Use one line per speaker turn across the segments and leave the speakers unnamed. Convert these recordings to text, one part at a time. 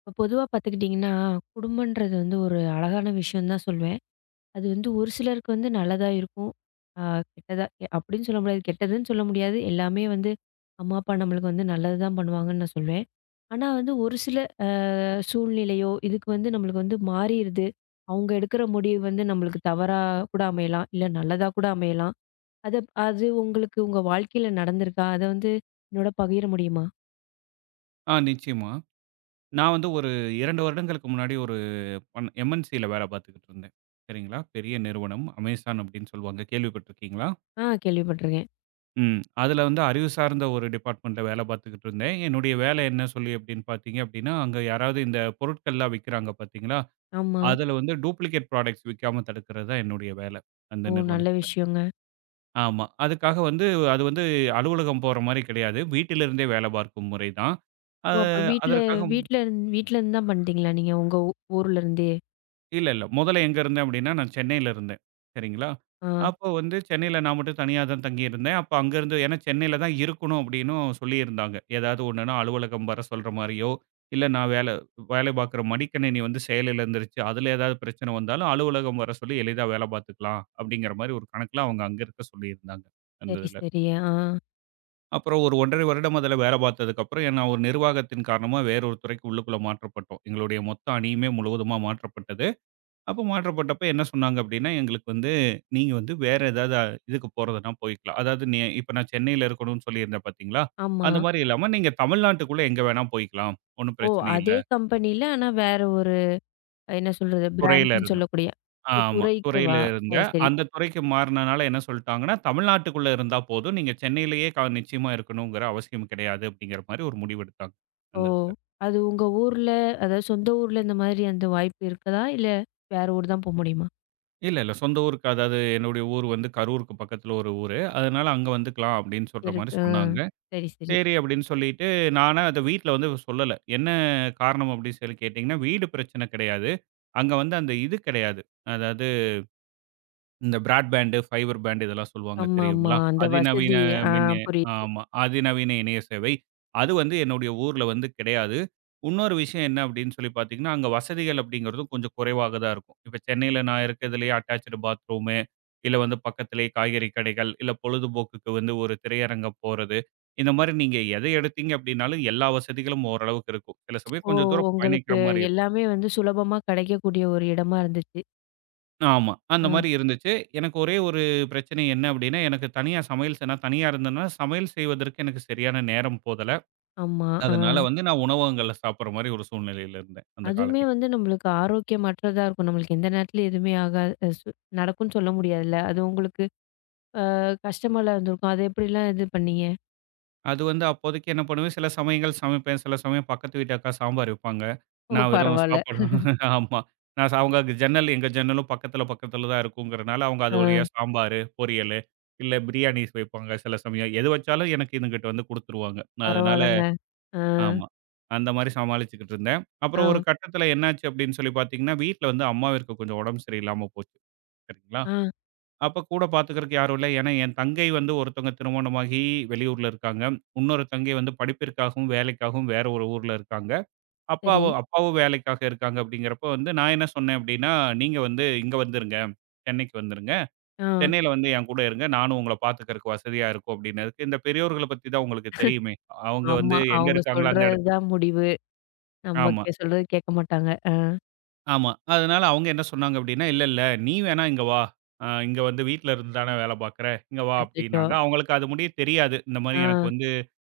இப்ப பொதுவா பார்த்துக்கிட்டிங்கன்னா, குடும்பன்றது வந்து ஒரு அழகான விஷயம் தான் சொல்வேன். அது வந்து ஒரு சிலருக்கு வந்து நல்லதா இருக்கும். ஆ, கெட்டதா அப்படின்னு சொல்ல முடியாது. கெட்டதுன்னு சொல்ல முடியாது. எல்லாமே வந்து அம்மா, அப்பா நம்மளுக்கு வந்து நல்லது தான் பண்ணுவாங்கன்னு நான் சொல்வேன். ஆனா வந்து ஒரு சில சூழ்நிலையோ, இதுக்கு வந்து நம்மளுக்கு வந்து மாறிருது. அவங்க எடுக்கிற முடிவு வந்து நம்மளுக்கு தவறா கூட அமையலாம். இல்ல நல்லதா கூட அமையலாம். அது அது உங்களுக்கு உங்க வாழ்க்கையில நடந்திருக்கா? அத வந்து என்னோட பகிர முடியுமா?
ஆ, நிச்சயமா. நான் வந்து ஒரு 2 வருடங்களுக்கு முன்னாடி ஒரு MNCல வேல பார்த்துக்கிட்டு இருந்தேன். சரிங்களா? பெரிய நிறுவனம். Amazon அப்டின்னு சொல்லுவாங்க. கேள்விப்பட்டிருக்கீங்களா?
ஆ, கேள்விப்பட்டுருக்கேன்.
ம். அதுல வந்து அறிவு சார்ந்த ஒரு டிபார்ட்மெண்ட்ல வேல பார்த்துக்கிட்டு இருந்தேன். என்னுடைய வேலை என்ன சொல்லி அப்படின்னு பார்த்தீங்க அப்படின்னா, அங்க யாராவது இந்த பொருட்கள்லாம் விக்கிறாங்க பார்த்தீங்களா?
ஆமா.
அதுல வந்து டூப்ளிகேட் ப்ராடக்ட்ஸ் விக்காம தடுக்கிறது தான் என்னுடைய வேல. அந்த
ஓ! நல்ல
நிறுவனத்துல.
விஷயங்க.
ஆமா. அதுக்காக வந்து அது வந்து அலுவலகம் போற மாரி கிடையாது. வீட்டிலிருந்தே வேல பார்க்கும் முறை தான். அ
ஓ! அப்ப வீட்ல
அதற்காக
வீட்ல இருந் வீட்ல இருந்து தான் பண்ணிட்டீங்களா நீங்க? உங்க ஊ ஊர்ல இருந்தே?
இல்ல, இல்ல. முதல்ல எங்க இருந்தேன் அப்டின்னா, நான் சென்னையில இருந்தேன். சரிங்களா?
ஆ.
அப்போ வந்து சென்னையில நான் மட்டும் தனியா தான் தங்கியிருந்தேன். அப்ப அங்கருந்து ஏன்னா சென்னையில தான் இருக்கணும் அப்டின்னும் சொல்லியிருந்தாங்க. ஏதாவது ஒண்ணுன்னா அலுவலகம் வர சொல்ற மாரியோ, இல்ல நான் வேலை பார்க்குற மடிக்கணினி வந்து செயல் இழந்துருச்சு. அதுல ஏதாவது பிரச்சனை வந்தாலும் அலுவலகம் வர சொல்லி எளிதா வேல பார்த்துக்கலாம் அப்டிங்கிற மாரி ஒரு கணக்குல அவங்க அங்க இருக்க சொல்லியிருந்தாங்க. அந்த
சரி,
இதுல.
சரி. ஆ.
அப்புறம் ஒரு 1 1/2 வருடம் அதுல வேல பார்த்ததுக்கப்புறம் நான் ஒரு நிர்வாகத்தின் காரணமா வேற ஒரு துறைக்கு உள்ளுக்குள்ள மாற்றப்பட்டோம். எங்களுடைய மொத்த அணியுமே முழுவதுமா மாற்றப்பட்டது. அப்போ மாற்றப்பட்டப்ப என்ன சொன்னாங்க அப்படின்னா, எங்களுக்கு வந்து நீங்க வந்து வேற ஏதாவது இதுக்கு போறதுன்னா போய்க்கலாம். அதாவது நீ இப்ப நான் சென்னையில இருக்கணும்னு சொல்லியிருந்தேன் பார்த்தீங்களா?
ஆமா.
அந்த மாரி இல்லாம நீங்க தமிழ்நாட்டுக்குள்ள எங்க வேணா போய்க்கலாம். ஒண்ணும்
ஓ!
பிரச்சனை இல்ல.
அதே கம்பெனில ஆனா வேற ஒரு என்ன சொல்றது?
துறையில
பிரான்ச்சுன்னு
இருந்து.
சொல்லக்கூடிய ஓ,
ஆமா. துறையில
துறைக்கேவா?
இருந்த
சரி, சரி.
அந்த துறைக்கு மாறுனனால என்ன சொல்ட்டாங்கன்னா, தமிழ்நாட்டுக்குள்ள இருந்தா போதும். நீங்க சென்னையிலேயே நிச்சயமா இருக்கணுங்கிற அவசியம் கிடையாது அப்படிங்கிற மாரி ஒரு முடிவு எடுத்தாங்க.
ஓ!
அந்த இதுல.
அது உங்க ஊர்ல, அதாவது சொந்த ஊர்ல இந்த மாதிரி அந்த வாய்ப்பு இருக்குதா? இல்ல வேற ஊர் தான் போ முடியுமா?
இல்ல, இல்ல. சொந்த ஊருக்கு அதாவது என்னுடைய ஊர் வந்து கரூருக்கு பக்கத்துல ஒரு ஊரு. அதனால அங்க வந்துக்கலாம் அப்படின்னு சொல்ற மாரி
இருக்கு. ஆ.
சொன்னாங்க.
சரி, சரி.
சரி அப்படின்னு சொல்லிட்டு, நானா அத வீட்ல வந்து சொல்லல. என்ன காரணம் அப்படின்னு சொல்லி கேட்டீங்கன்னா, வீடு பிரச்சனை கிடையாது. அங்க வந்து அந்த இது கிடையாது. அதாவது இந்த பிராட்பேண்டு, ஃபைபர் பேண்ட் இதெல்லாம் சொல்லுவாங்க
ஆமாமா.
தெரியுங்களா?
அந்த
அதிநவீன
வசதி ஆ,
மின் இ-
புரியுது.
ஆமா. அதிநவீன இணைய சேவை. அது வந்து என்னுடைய ஊர்ல வந்து கிடையாது. இன்னொரு விஷயம் என்ன அப்டின்னு சொல்லி பார்த்தீங்கன்னா, அங்க வசதிகள் அப்டிங்கிறதும் கொஞ்சம் குறைவாக தான் இருக்கும். இப்ப சென்னையில நான் இருக்கிறதுலயே அட்டாச்டு பாத்ரூமு, இல்ல வந்து பக்கத்திலேயே காய்கறி கடைகள், இல்ல பொழுதுபோக்குக்கு வந்து ஒரு திரையரங்கம் போறது. இந்த மாரி நீங்க எத எடுத்தீங்க அப்டின்னாலும் எல்லா வசதிகளும் ஓரளவுக்கு இருக்கும். சில சமயம்
ஓ!
கொஞ்சம் தூரம் பயணிக்கிற
உங்களுக்கு
மாரி இருக்கும்.
எல்லாமே வந்து சுலபமா கிடைக்கக்கூடிய ஒரு இடமா இருந்துச்சு.
ஆமா. அந்த
ஆ.
மாரி இருந்துச்சு. எனக்கு ஒரே ஒரு பிரச்சனை என்ன அப்டின்னா, எனக்கு தனியா சமையல் நான் தனியா இருந்தேன்னா, சமையல் செய்வதற்கு எனக்கு சரியான நேரம் போதல.
ஆமா. ஆ.
அதனால வந்து நான் உணவகங்கள்ல சாப்பிடுற மாரி ஒரு சூழ்நிலையில இருந்தேன், அந்த
அதுவுமே
காலகட்டம்.
வந்து நம்மளுக்கு ஆரோக்கியமற்றதா இருக்கும். நம்மளுக்கு எந்த நேரத்தில எதுவுமே ஆகாது. அ சு நடக்கும்ன்னு சொல்ல முடியாதுல்ல. அது உங்களுக்கு கஷ்டமால இருந்திருக்கும். அத எப்படிலாம் இது பண்ணீங்க?
அது வந்து அப்போதைக்கு என்ன பண்ணுவேன், சில சமயங்கள் சமைப்பேன், சில சமயம் பக்கத்து வீட்டு அக்கா சாம்பார் வைப்பாங்க.
ஓ!
நான் வெறும்
பரவால்ல.
சாப்பாடு ஆமா. நான் அவங்க ஜன்னல் எங்க ஜன்னலும் பக்கத்துல பக்கத்துல தான் இருக்குங்கிறனால, அவங்க அது
ஆ,
வழியா சாம்பாரு, பொரியலு, இல்ல பிரியாணிஸ் வைப்பாங்க சில சமயம். எது வச்சாலும் எனக்கு இதுங்கிட்ட வந்து குடுத்துருவாங்க. அதனால
பரவால்லங்க. ஆ,
ஆமா. அந்த மாரி சமாளிச்சுக்கிட்டு இருந்தேன்.
ஆ,
அப்புறம் ஒரு கட்டத்தில என்னாச்சு அப்படின்னு சொல்லி பார்த்தீங்கன்னா, வீட்ல வந்து அம்மாவிற்கு கொஞ்சம் உடம்பு சரியில்லாம போச்சு. சரிங்களா?
ஆ,
அப்ப கூட பார்த்துக்கிறதுக்கு யாரும் இல்ல. ஏன்னா, என் தங்கை வந்து ஒருத்தவங்க திருமணமாகி வெளியூர்ல இருக்காங்க. இன்னொரு தங்கை வந்து படிப்பிற்காகவும், வேலைக்காகவும் வேற ஒரு ஊர்ல இருக்காங்க.
சரி.
அப்பாவும் அப்பாவும் வேலைக்காக இருக்காங்க அப்படிங்கிறப்ப வந்து நான் என்ன சொன்னேன் அப்படின்னா, "நீங்க வந்து இங்க வந்துருங்க. சென்னைக்கு வந்துருங்க.
ஆ,
சென்னையில வந்து என் கூட இருங்க. நானும் உங்கள பார்த்துக்கிறதுக்கு வசதியா இருக்கும்" அப்படின்னதுக்கு, "இந்த பெரியோர்கள பத்தி தான் உங்களுக்கு தெரியுமே. அவங்க வந்து
ஆமா.
எங்க
அவங்க
இருக்காங்களோ அந்த
சொல்றது
இடத்து".
தான் முடிவு. நம்ம
ஆமா.
கே சொல்றது கேட்க மாட்டாங்க. ஆ,
ஆமா. அதனால அவங்க என்ன சொன்னாங்க அப்டின்னா, "இல்ல, இல்ல நீ வேணா இங்க வா. இங்க வந்து வீட்ல இருந்து தானே வேல பார்க்குற. இங்க வா"
அச்சச்சோ!
அப்டின்னாங்க. அவங்களுக்கு அது முடிய தெரியாது. இந்த மாரி
ஆ,
எனக்கு வந்து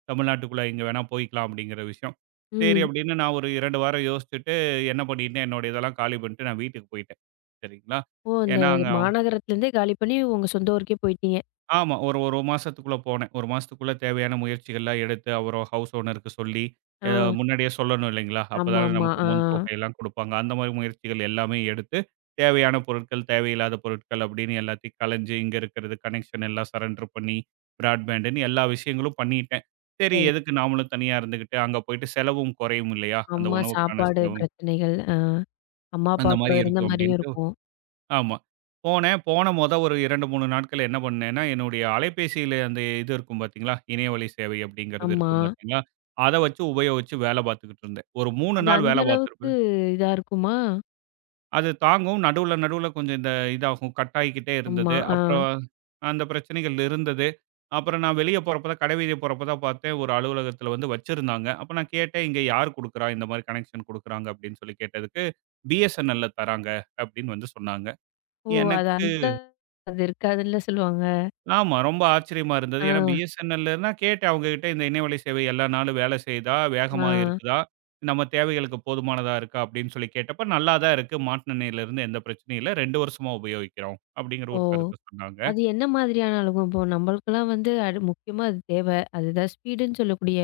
தமிழ்நாட்டுக்குள்ள இங்க வேணா போய்க்கலாம் அப்டிங்கிற விஷயம். சரி
ம்.
அப்டின்னு நான் ஒரு 2 வாரம் யோசிச்சுட்டு என்ன பண்ணிட்டேன், என்னோட இதெல்லாம் காலி பண்ணிட்டு நான் வீட்டுக்கு போயிட்டேன். சரிங்களா.
ஓ! அந்த
ஏன்னா, அங்க
மாநகரத்துலேருந்தே காலி பண்ணி உங்க சொந்த ஊருக்கே போயிட்டீங்க.
ஆமா. ஒரு மாசத்துக்குள்ள போனேன். 1 மாசத்துக்குள்ள தேவையான முயற்சிகள்லாம் எடுத்து, அவரு ஹவுஸ் ஓனருக்கு சொல்லி,
ஆ,
அ முன்னாடியே சொல்லணும் இல்லைங்களா? அப்பதானே
ஆமாமா.
நமக்கு
ஆ,
முன் தொகையெல்லாம் குடுப்பாங்க. அந்த மாரி முயற்சிகள் எல்லாமே எடுத்து, தேவையான பொருட்கள், தேவையில்லாத பொருட்கள் அப்படின்னு எல்லாத்தையும் கலஞ்சு, இங்க இருக்கிறது கனெக்ஷன் எல்லாம் சரண்டர் பண்ணி, பிராட்பேண்டுன்னு எல்லா விஷயங்களும் பண்ணிட்டேன். சரி
சரி.
எதுக்கு நாமளும் தனியா இருந்துகிட்டு, அங்க போயிட்டு செலவும் குறையும் இல்லையா? அந்த
அம்மா
உணவுக்கான
சாப்பாடு
செலவும்,
பிரச்சனைகள். ஆ. அம்மா,
அந்த
அப்பா கூட
மாரி
இருந்த
இருக்கும்
மாரியும்
அப்படின்ட்டு
இருக்கும்.
ஆமா. போனேன். போன மொத ஒரு 2, 3 நாட்கள் என்ன பண்ணேன்னா, என்னுடைய அலைபேசியில அந்த இது இருக்கும் பார்த்தீங்களா? இணையவழி சேவை அப்படிங்கிறது
ஆமா.
இருக்கும் பார்த்தீங்களா? அத வச்சு உபயோகிச்சு வேல பார்த்துக்கிட்டு இருந்தேன். ஒரு 3
அது
நாள்
அந்த
வேல
அளவுக்கு
பார்த்துருப்பேன்.
இதா இருக்குமா?
அது தாங்கும். நடுவுல நடுவுல கொஞ்சம் இந்த இதாகும். கட் ஆகிக்கிட்டே
ஆமா.
இருந்தது.
ஆ.
அப்புறம் அந்த பிரச்சனைகள் இருந்தது. அப்புறம் நான் வெளிய போறப்ப தான் கடைவீதி போறப்ப தான் பார்த்தேன். ஒரு அலுவலகத்தில வந்து வச்சிருந்தாங்க. அப்ப நான் கேட்டேன், "இங்க யார் குடுக்குறா? இந்த மாரி கனெக்ஷன் குடுக்குறாங்க?" அப்படின்னு சொல்லி கேட்டதுக்கு, "BSNLல தராங்க" அப்படின்னு வந்து சொன்னாங்க.
ஓ! அது
எனக்கு
அந்த அது இருக்காதுல்ல சொல்லுவாங்க.
ஆமா. ரொம்ப ஆச்சரியமா இருந்தது.
ஆ,
ஏன்னா BSNLன்னா கேட்டேன் அவங்ககிட்ட இந்த இணையவழி சேவை எல்லா நாளும் வேலை செய்யுதா?
ஆ.
வேகமா இருக்குதா? நம்ம தேவைகளுக்கு போதுமானதா இருக்கா? அப்படின்னு சொல்லி கேட்டப்ப, "நல்லா தான் இருக்கு. மாட்டுனணையிலிருந்து எந்த பிரச்சனையும் இல்ல. 2 வருஷமா உபயோகிக்கிறோம்." அப்படிங்கிற
ஓ!
ஒரு கருத்த சொன்னாங்க.
அது என்ன மாதிரியான அலுவம்? இப்போ நம்மளுக்கெல்லாம் வந்து அது முக்கியமா அது தேவ. அதுதான் ஸ்பீடுன்னு சொல்லக்கூடிய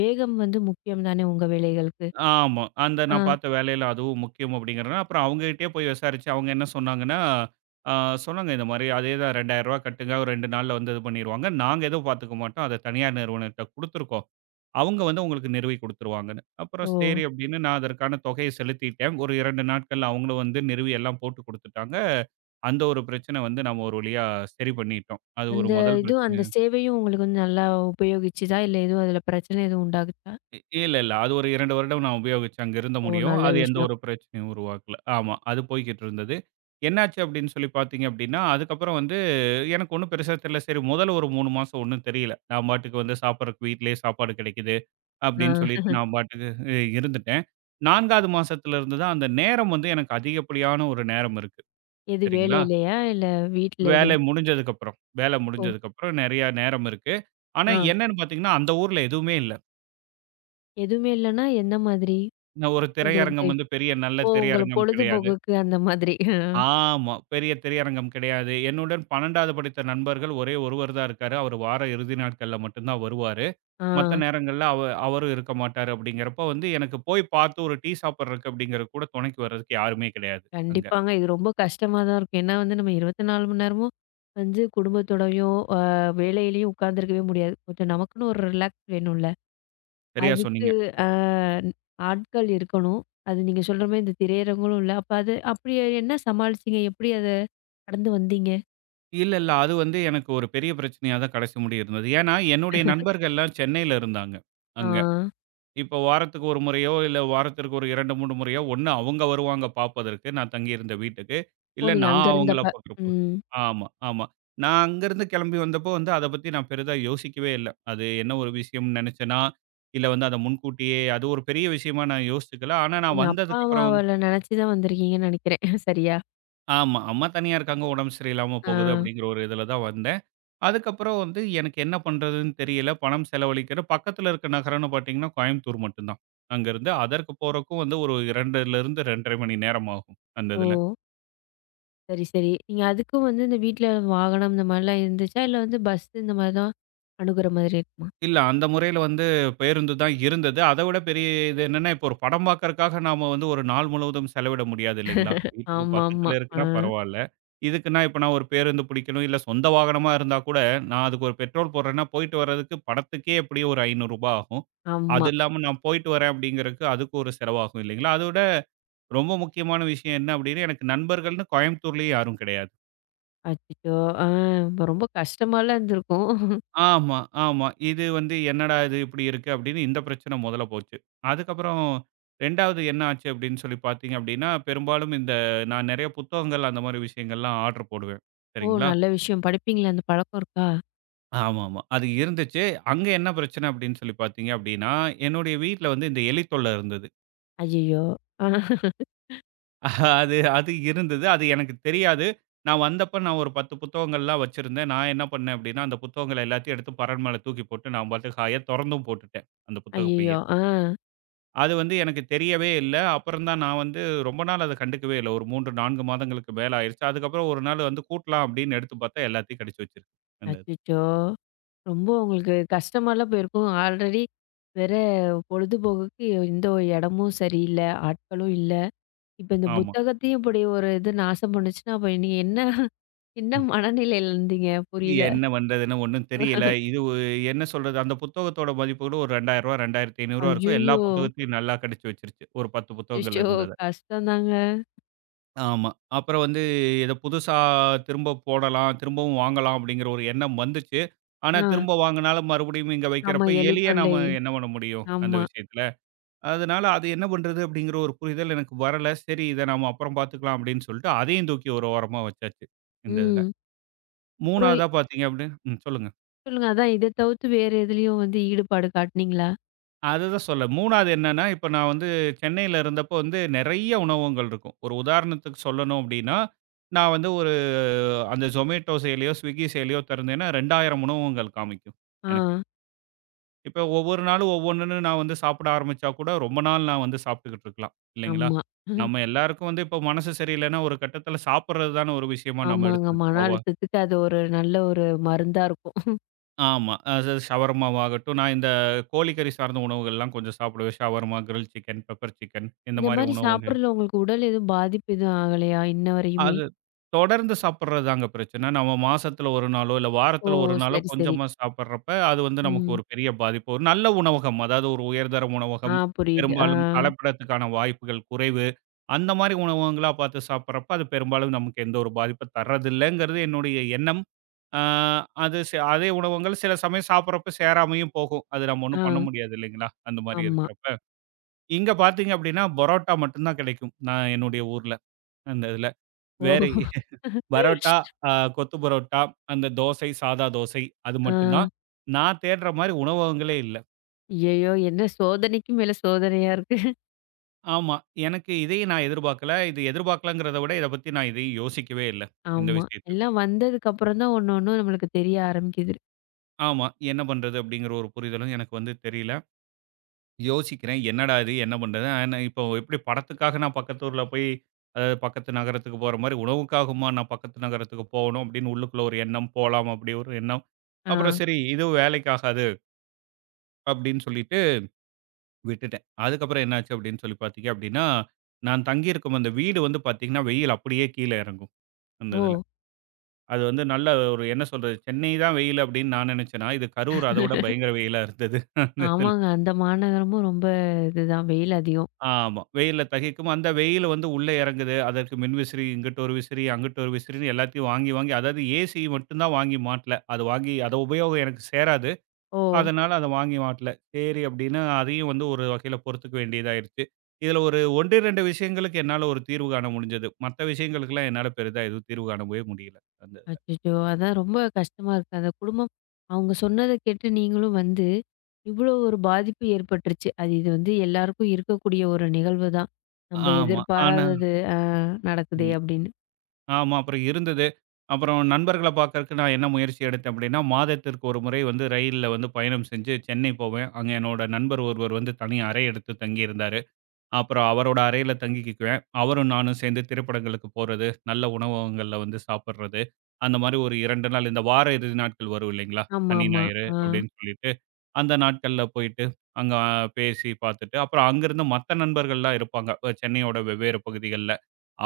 வேகம் வந்து முக்கியம் தானே உங்க வேலைகளுக்கு.
ஆமா. அந்த
ஆ.
நான் பார்த்த வேலையில அதுவும் முக்கியம் அப்படிங்கிறனால, அப்புறம் அவங்ககிட்டயே போய் விசாரிச்சு அவங்க என்ன சொன்னாங்கன்னா, ஆ சொன்னாங்க இந்த மாரி அதே தான் "ரூ. 2000 கட்டுங்க. ஒரு 2 நாள்ல வந்து இது பண்ணிருவாங்க. நாங்க எதுவும் பார்த்துக்க மாட்டோம். அத தனியார் நிறுவனத்த குடுத்துருக்கோம். அவங்க வந்து உங்களுக்கு நிறுவி குடுத்துருவாங்கன்னு. அப்புறம்
ஓ!
சரி அப்படின்னு நான் அதற்கான தொகைய செலுத்திட்டேன். ஒரு 2 நாட்கள்ல அவங்களும் வந்து நிறுவி எல்லாம் போட்டு குடுத்துட்டாங்க. அந்த ஒரு பிரச்சனை வந்து நம்ம ஒரு வழியா சரி பண்ணிட்டோம். அது ஒரு
அந்த
முதல்
இதுவும்
பிரச்சனை.
அந்த சேவையும் உங்களுக்கு வந்து நல்லா உபயோகிச்சுதா? இல்ல எதுவும் அதுல பிரச்சனை எதுவும் உண்டாகுச்சா?
இ இல்ல, இல்ல. அது ஒரு 2 வருடம் நான் உபயோகிச்சு அங்க இருந்த
ஓ!
முடியும்.
நல்ல
அது எந்த
விஷயம்.
ஒரு பிரச்சனையும் உருவாக்கல. ஆமா. அது போய்க்கிட்டு இருந்தது. என்னாச்சு அப்படின்னு சொல்லி பார்த்தீங்க அப்படின்னா, அதுக்கப்புறம் வந்து எனக்கு ஒண்ணும் பெருசா தெரியல. சரி முதல்ல ஒரு 3 மாசம் ஒண்ணும் தெரியல. நான் பாட்டுக்கு வந்து சாப்பிடறக்கு வீட்டிலேயே சாப்பாடு கிடைக்குது.
ஆ.
அப்படின்னு சொல்லிட்டு நான் பாட்டுக்கு இருந்துட்டேன். 4-வது மாசத்துல இருந்து தான் அந்த நேரம் வந்து எனக்கு அதிகப்படியான ஒரு நேரம் இருக்கு.
எது
சரிங்களா?
வேலையிலயா? இல்ல வீட்ல
வேலை
எதுவும்?
முடிஞ்சதுக்கப்புறம் வேலை
ஓ!
முடிஞ்சதுக்கப்புறம் நெறைய நேரம் இருக்கு. ஆனா
ஆ.
என்னன்னு பார்த்தீங்கன்னா, அந்த ஊர்ல எதுவுமே இல்ல.
எதுவுமே இல்லன்னா, எந்த மாதிரி?
ஒரு
உங்களுக்கு தெ
திரையரங்கம் வந்து பெரிய நல்ல
ஓ! உங்கள
திரையரங்கம் கிடையாது.
பொழுதுபோக்குக்கு அந்த மாதிரி. அ,
ஆமா. பெரிய திரையரங்கம் கிடையாது. என்னுடன் 12-வது படித்த நண்பர்கள் ஒரே ஒருவர் தான் இருக்காரு. அவரு வார இறுதி நாட்கள்ல மட்டும் தான் வருவாரு.
ஆ,
மத்த நேரங்கள்ல அவரும் இருக்க மாட்டாரு அப்படிங்கிறப்ப வந்து எனக்கு போய் பார்த்து ஒரு டீ சாப்பிடுறதுக்கு அப்படிங்கிறது கூட துணைக்கு வர்றதுக்கு யாருமே கிடையாது அங்க.
கண்டிப்பாங்க. இது ரொம்ப கஷ்டமா தான் இருக்கும். ஏன்னா வந்து நம்ம 24 மணி நேரமும் வந்து குடும்பத்தோடயும், வேலையிலயும் உட்காந்துருக்கவே முடியாது. கொஞ்சம் நமக்குன்னு ஒரு ரிலாக்ஸ் வேணும்ல.
சரியா
அதுக்கு
சொன்னீங்க.
அ ஆட்கள் இருக்கணும். அது நீங்க சொல்ற மாரி இந்த திரையரங்களும் இல்ல. அப்ப அது அப்படி என்ன சமாளிச்சீங்க? எப்படி அத கடந்து வந்தீங்க?
இல்ல, இல்ல. அது வந்து எனக்கு ஒரு பெரிய பிரச்சனையா தான் கடைசி முடிய இருந்தது. ஏன்னா, என்னுடைய நண்பர்கள்லாம் சென்னையில இருந்தாங்க,
ஆ.
அங்க. இப்போ வாரத்துக்கு 1 முறையோ, இல்ல வாரத்திற்கு ஒரு 2, 3 முறையோ, ஒண்ணு அவங்க வருவாங்க பார்ப்பதற்கு, நான் தங்கியிருந்த வீட்டுக்கு.
ஓ!
இல்ல
நீங்க அங்க
நான் அவங்கள
இருந்தப்ப.
பார்க்குறப்போ
ம்.
ஆமா, ஆமா. நான் அங்கருந்து கிளம்பி வந்தப்போ வந்து அத பத்தி நான் பெரிதா யோசிக்கவே இல்ல. அது என்ன ஒரு விஷயம்னு நினைச்சேனா, இல்ல வந்து அத முன்கூட்டியே அது ஒரு பெரிய விஷயமா நான் யோசிச்சுக்கல. ஆனா நான்
நீங்க அப்பா,
வந்ததுக்கப்புறம் வந்து
அம்மாவல நெனச்சு தான் வந்திருக்கீங்கன்னு நெனைக்கிறேன். சரியா?
ஆமா. அம்மா தனியா இருக்காங்க, உடம்பு சரியில்லாம
ஆ.
போகுது அப்படிங்கிற ஒரு இதில தான் வந்தேன். அதுக்கப்புறம் வந்து எனக்கு என்ன பண்றதுன்னு தெரியல. பணம் செலவழிக்கிற பக்கத்துல இருக்க நகரம்னு பார்த்தீங்கன்னா, கோயம்புத்தூர் மட்டும் தான். அங்கருந்து அதற்கு போறக்கும் வந்து ஒரு 2லிருந்து 2 1/2 மணி நேரம் ஆகும், அந்த
ஓ!
இதுல.
சரி, சரி. நீங்க அதுக்கும் வந்து இந்த வீட்ல வாகனம் இந்த மாரிலாம் இருந்துச்சா? இல்ல வந்து பஸ் இந்த மாரி தான் அணுகுற மாதிரி இருக்குமா?
இல்ல. அந்த முறையில வந்து பேருந்து தான் இருந்தது. அத விட பெரிய இது என்னன்னா, இப்போ ஒரு படம் பார்க்கறக்காக நாம வந்து ஒரு நாள் முழுவதும் செலவிட முடியாது இல்லைங்களா? வீட்டுக்கு
ஆமாமா.
பக்கத்துல
ஆ,
இருக்குன்னா பரவால்ல. இதுக்குன்னா இப்ப நான் ஒரு பேருந்து பிடிக்கணும், இல்ல சொந்த வாகனமா இருந்தா கூட, நான் அதுக்கு ஒரு பெட்ரோல் போடுறேன்னா, போயிட்டு வர்றதுக்கு படத்துக்கே எப்படியும் ஒரு ரூ. 500 ஆகும். அது
ஆமா.
இல்லாம நான் போயிட்டு வரேன் அப்படிங்கிறதுக்கு அதுக்கு ஒரு செலவாகும் இல்லைங்களா? அதோட ரொம்ப முக்கியமான விஷயம் என்ன அப்படின்னா, எனக்கு நண்பர்கள்ன்னு கோயம்புத்தூர்லயே யாரும் கிடையாது.
அச்சச்சோ! ஆ, இப்ப ரொம்ப கஷ்டமாலாம் இருந்திருக்கும்.
ஆமா, ஆமா. இது வந்து என்னடா இது இப்படி இருக்கு அப்படின்னு இந்த பிரச்சனை முதல்ல போச்சு. அதுக்கப்புறம் 2-வது என்ன ஆச்சு அப்படின்னு சொல்லி பார்த்தீங்க அப்படின்னா, பெரும்பாலும் இந்த நான் நிறைய புத்தகங்கள் அந்த மாதிரி விஷயங்கள்லாம் ஆர்டர் போடுவேன்.
ஓ!
சரிங்களா?
நல்ல விஷயம். படிப்பீங்களா? அந்த பழக்கம் இருக்கா?
ஆமாமா. அது இருந்துச்சு. அங்க என்ன பிரச்சனை அப்படின்னு சொல்லி பார்த்தீங்க அப்படின்னா, என்னுடைய வீட்ல வந்து இந்த எலி தொல்லை இருந்தது.
ஐயய்யோ!
அது அது இருந்தது. அது எனக்கு தெரியாது. நான் வந்தப்ப நான் ஒரு 10 புத்தகங்கள்லாம் வச்சிருந்தேன். நான் என்ன பண்ணேன் அப்படின்னா, அந்த புத்தகங்கள் எல்லாத்தையும் எடுத்து பரண் மேல தூக்கி போட்டு நான் பாட்டுக்கு ஹாயா தொறந்தும் போட்டுட்டேன் அந்த புத்தக பைய.
ஐயய்யோ! ஆ.
அது வந்து எனக்கு தெரியவே இல்ல. அப்புறம் தான் நான் வந்து ரொம்ப நாள் அத கண்டுக்கவே இல்ல. ஒரு 3, 4 மாதங்களுக்கு மேல ஆயிருச்சு. அதுக்கப்புறம் ஒரு நாள் வந்து கூட்டலாம் அப்படின்னு எடுத்து பார்த்தா எல்லாத்தையும் கடிச்சு வச்சிருக்கு. அந்த இது.
அச்சச்சோ! ரொம்ப உங்களுக்கு கஷ்டமாலாம் போயிருக்கும். ஆல்ரெடி வேற பொழுதுபோக்குக்கு எந்த ஒரு இடமும் சரியில்ல, ஆட்களும் இல்ல. இப்ப இந்த
ஆமா.
புத்தகத்தையும் இப்படி ஒரு இது நாசம் பண்ணுச்சுன்னா, அப்ப நீங்க என்ன என்ன மனநிலையில இருந்தீங்க? புரியல.
என்ன பண்றதுன்னு ஒண்ணும் தெரியல. இது ஒ என்ன சொல்றது? அந்த புத்தகத்தோட மதிப்பு கூட ஒரு ரூ. 2000 ரூ. 2500 இருக்கும். எல்லா
ஐய்யய்யோ!
புத்தகத்தையும் நல்லா கடிச்சு வச்சிருச்சு. ஒரு 10
அச்சோ!
புத்தகங்கள் இருந்தத.
கஷ்டம்தாங்க.
ஆமா. அப்புறம் வந்து இத புதுசா திரும்ப போடலாம், திரும்பவும் வாங்கலாம் அப்படிங்கிற ஒரு எண்ணம் வந்துச்சு. ஆனா
ஆ.
திரும்ப வாங்குனாலும் மறுபடியும் இங்க
ஆமா.
வைக்கிறப்ப
எலி
எலிய
தொல்லை.
நாம என்ன பண்ண முடியும்? அந்த
ஆமா.
விஷயத்துல. அதனால அது என்ன பண்றது அப்படிங்கிற ஒரு புரிதல் எனக்கு வரல. சரி இத நாம அப்புறம் பார்த்துக்கலாம் அப்படின்னு சொல்லிட்டு அதையும் தூக்கி ஒரு ஓரமா வச்சாச்சு இந்த இதுல.
ம். அப்புறம்
3-வதா பார்த்தீங்க அப்படின்னா ம் சொல்லுங்க.
சொல்லுங்க. அதான் இத தவிர்த்து வேற எதுலயும் வந்து ஈடுபாடு காட்டுனீங்களா?
அதுதான் சொல்ல 3-வது என்னன்னா, இப்ப நான் வந்து சென்னையில இருந்தப்போ வந்து நெறைய உணவகங்கள் இருக்கும். ஒரு உதாரணத்துக்கு சொல்லணும் அப்படின்னா, நான் வந்து ஒரு அந்த Zomato செயலியோ, Swiggy செயலியோ திறந்தேன்னா 2000 உணவகங்கள் காமிக்கும்
ஆ.
எனக்கு. இப்ப ஒவ்வொரு நாளும் ஒவ்வொன்னு நான் வந்து சாப்பிட ஆரம்பிச்சா கூட ரொம்ப நாள் நான் வந்து சாப்பிட்டுக்கிட்டு இருக்கலாம் இல்லைங்களா?
ஆமா. ம்.
நம்ம எல்லாருக்கும் வந்து இப்போ மனசு சரியில்லைன்னா ஒரு கட்டத்தில சாப்பிடுறது தான ஒரு விஷயமா நம்ம
ஆமாங்க.
எடுத்துக்கிட்டு
மன
போவோம்.
அழுத்தத்துக்கு அது ஒரு நல்ல ஒரு மருந்தா இருக்கும்.
ஆமா. அது ஷவர்மாவாகட்டும், நான் இந்த கோழிக்கறி சார்ந்த உணவுகள்லாம் கொஞ்சம் சாப்பிடுவேன். Shawarma, grill chicken, pepper chicken இந்த
இந்த
மாரி
மாரி
உணவு
சாப்பிடுறதுல உங்களுக்கு உடல் எதுவும் பாதிப்பு எதுவும் ஆகலையா? இன்ன வரையுமே?
அது தொடர்ந்து சாப்பிடுறது தாங்க பிரச்சனை. நம்ம மாசத்துல 1 நாளோ, இல்ல
ஓ!
வாரத்துல 1 நாளோ
சரி, சரி.
கொஞ்சமா சாப்பிடுறப்ப, அது வந்து நமக்கு
ம்.
ஒரு பெரிய பாதிப்பு. ஒரு நல்ல உணவகம், அதாவது ஒரு உயர்தர
ஆ,
உணவகம்,
புரியுது. ஆ.
பெரும்பாலும் கலப்படத்துக்கான வாய்ப்புகள் குறைவு. அந்த மாரி உணவகங்களா பார்த்து சாப்பிடுறப்ப, அது பெரும்பாலும் நமக்கு எந்த ஒரு பாதிப்பும் தர்றதில்லைங்கிறது என்னுடைய எண்ணம். ஆ அது அதே உணவகங்கள் சில சமயம் சாப்பிடுறப்ப சேராமையும் போகும். அது நம்ம ஒண்ணும்
ஆ.
பண்ண முடியாது இல்லைங்களா? அந்த மாரி
ஆமா.
இருக்கிறப்ப. இங்க பார்த்தீங்க அப்படின்னா, பரோட்டா மட்டும் தான் கிடைக்கும். நான் என்னுடைய ஊர்ல, அந்த இதுல.
ஓ!
வேற பரோட்டா, அ கொத்து பரோட்டா, அந்த தோசை, சாதா தோசை அது
ஆ.
மட்டும் தான். நான் தேடுற மாரி உணவகங்களே இல்ல.
ஐயய்யோ! என்ன சோதனைக்கு மேல சோதனையா இருக்கு.
ஆமா. எனக்கு இதையும் நான் எதிர்பார்க்கல. இது எதிர்பார்க்கலங்கிறத விட இத பத்தி நான் இதையும் யோசிக்கவே இல்ல. இந்த
ஆமா.
விஷயத்த.
எல்லாம் வந்ததுக்கு அப்புறம் தான் ஒண்ணும் நம்மளுக்கு தெரிய ஆரம்பிக்குது.
ஆமா. என்ன பண்றது அப்படிங்கிற ஒரு புரிதலும் எனக்கு வந்து தெரியல. யோசிக்கிறேன். என்னடா இது என்ன பண்றது? ஆனா இப்போ எப்படி படத்துக்காக நான் பக்கத்து ஊர்ல போய் அதாவது பக்கத்து நகரத்துக்கு போற மாரி உணவுக்காகுமா நான் பக்கத்து நகரத்துக்கு போகணும் அப்படின்னு உள்ளுக்குள்ள ஒரு எண்ணம், போலாம் அப்படி ஒரு எண்ணம்.
ஆ.
அப்புறம் சரி இதுவும் வேலைக்கு ஆகாது அப்படின்னு சொல்லிட்டு விட்டுட்டேன். அதுக்கப்புறம் என்னாச்சு அப்படின்னு சொல்லி பார்த்தீங்க அப்படின்னா, நான் தங்கியிருக்கும் அந்த வீடு வந்து பார்த்தீங்கன்னா, வெயில் அப்படியே கீழ இறங்கும் அந்த
ஓ!
இதுல. அது வந்து நல்ல ஒரு என்ன சொல்றது, சென்னை தான் வெயில் அப்படின்னு நான் நினைச்சேனா, இது கரூர் அத விட பயங்கர வெயிலா இருந்தது அந்த இதுல.
ஆமாங்க. அந்த மாநகரமும் ரொம்ப இதுதான் வெயில் அதிகம்.
ஆமா. வெயில்ல தகிக்கும். அந்த வெயில் வந்து உள்ள இறங்குது. அதற்கு மின்விசிறி இங்கிட்டு ஒரு விசிறி, அங்கிட்டு ஒரு விசிறின்னு எல்லாத்தையும் வாங்கி, வாங்கி அதாவது ஏசி மட்டும் தான் வாங்கி மாட்டல. அது வாங்கி அத உபயோகம் எனக்கு சேராது.
ஓ!
அதனால அத வாங்கி மாட்டல. சரி அப்டின்னு அதையும் வந்து ஒரு வகையில பொறுத்துக்க வேண்டியதாயிருச்சு. இதுல ஒரு 1, 2 விஷயங்களுக்கு என்னால ஒரு தீர்வு காண முடிஞ்சது. மத்த விஷயங்களுக்கெல்லாம் என்னால பெரிதா எதுவும் தீர்வு காணவே முடியல. அந்த இதுல.
அச்சச்சோ! அதான் ரொம்ப கஷ்டமா இருக்கு. அந்த குடும்பம் அவங்க சொன்னத கேட்டு நீங்களும் வந்து, இவ்வளோ ஒரு பாதிப்பு ஏற்பட்டுருச்சு. அது இது வந்து எல்லாருக்கும் இருக்கக்கூடிய ஒரு நிகழ்வு தான். நம்ம
ஆமா. ஆனா
எதிர்பாராதது ஆ, நடக்குதே!
ம்.
அப்படின்னு.
ஆமா. அப்புறம் இருந்தது. அப்புறம் நண்பர்கள பார்க்கறக்கு நான் என்ன முயற்சி எடுத்தேன் அப்டின்னா, மாதத்திற்கு ஒரு முறை வந்து ரயில்ல வந்து பயணம் செஞ்சு சென்னை போவேன். அங்க என்னோட நண்பர் ஒருவர் வந்து தனி அறை எடுத்து தங்கியிருந்தாரு. அப்புறம் அவரோட அறையில தங்கிக்குவேன். அவரும் நானும் சேர்ந்து திரைப்படங்களுக்கு போறது, நல்ல உணவகங்கள்ல வந்து சாப்பிடுறது. அந்த மாரி ஒரு 2 நாள் இந்த வார இறுதி நாட்கள் வரும் இல்லைங்களா? சனி,
ஆமாமா.
ஞாயிறு
ஆ.
அப்படின்னு சொல்லிட்டு, அந்த நாட்கள்ல போயிட்டு அங்க பேசி பார்த்துட்டு, அப்புறம் அங்கிருந்து மத்த நண்பர்கள்லாம் இருப்பாங்க. சென்னையோட வெவ்வேறு பகுதிகள்ல.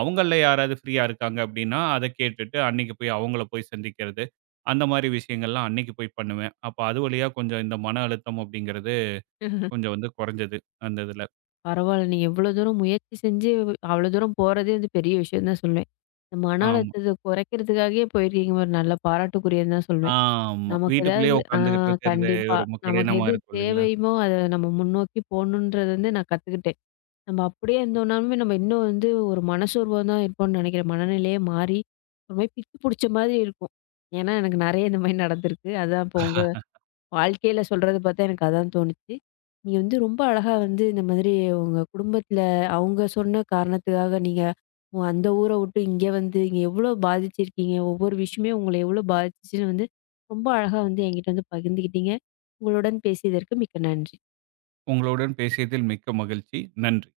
அவங்கள்ல யாராவது ஃப்ரீயா இருக்காங்க அப்படின்னா, அத கேட்டுட்டு அன்னைக்கு போய் அவங்கள போய் சந்திக்கிறது. அந்த மாரி விஷயங்கள்லாம் அன்னைக்கு போய் பண்ணுவேன். அப்ப அது வழியா கொஞ்சம் இந்த மன அழுத்தம் அப்படிங்கிறது கொஞ்சம் வந்து குறைஞ்சது அந்த இதுல.
பரவால்ல. நீங்க எவ்வளோ தூரம் முயற்சி செஞ்சு, அவ்வளோ தூரம் போறதே வந்து பெரிய விஷயம் தான் சொல்வேன். இந்த மன
ஆமா.
அழுத்தத்த குறைக்கிறதுக்காகவே போயிருக்கீங்க பாரு. நல்ல பாராட்டுக்குரியதுன்னு தான் சொல்வேன்.
ஆமா.
நமக்கு
வீட்டுக்குள்ளேயே
ஏதாவது ஆ,
உட்கார்ந்துகிட்டு இருக்கிறது
கண்டிப்பா.
ரொம்ப
நமக்கு
கடினமா
எது
இருக்கும் இல்லைங்களா?
தேவையுமோ, அத நம்ம முன்னோக்கி போகணுன்றது வந்து நான் கத்துக்கிட்டேன். நம்ம அப்படியே இருந்தோம்னாலுமே நம்ம இன்னும் வந்து ஒரு மனசோர்வா தான் இருப்போம்னு நெனைக்கிறேன். மனநிலையே மாறி, ஒரு மாரி பித்து புடிச்ச மாதிரி இருக்கும். ஏன்னா எனக்கு நெறைய இந்த மாரி நடந்திருக்கு. அதான் இப்போ உங்க வாழ்க்கையில சொல்றது பார்த்தா எனக்கு அதான் தோணுச்சு. நீங்க வந்து ரொம்ப அழகா வந்து இந்த மாதிரி உங்க குடும்பத்துல அவங்க சொன்ன காரணத்துக்காக நீங்க அந்த ஊர விட்டு இங்க வந்து இங்க எவ்வளோ பாதிச்சிருக்கீங்க? ஒவ்வொரு விஷயமே உங்கள எவ்வளோ பாதிச்சுச்சுன்னு வந்து ரொம்ப அழகா வந்து என்கிட்ட வந்து பகிர்ந்துக்கிட்டீங்க. உங்களுடன் பேசியதற்கு மிக்க நன்றி.
உங்களுடன் பேசியதில் மிக்க மகிழ்ச்சி. நன்றி.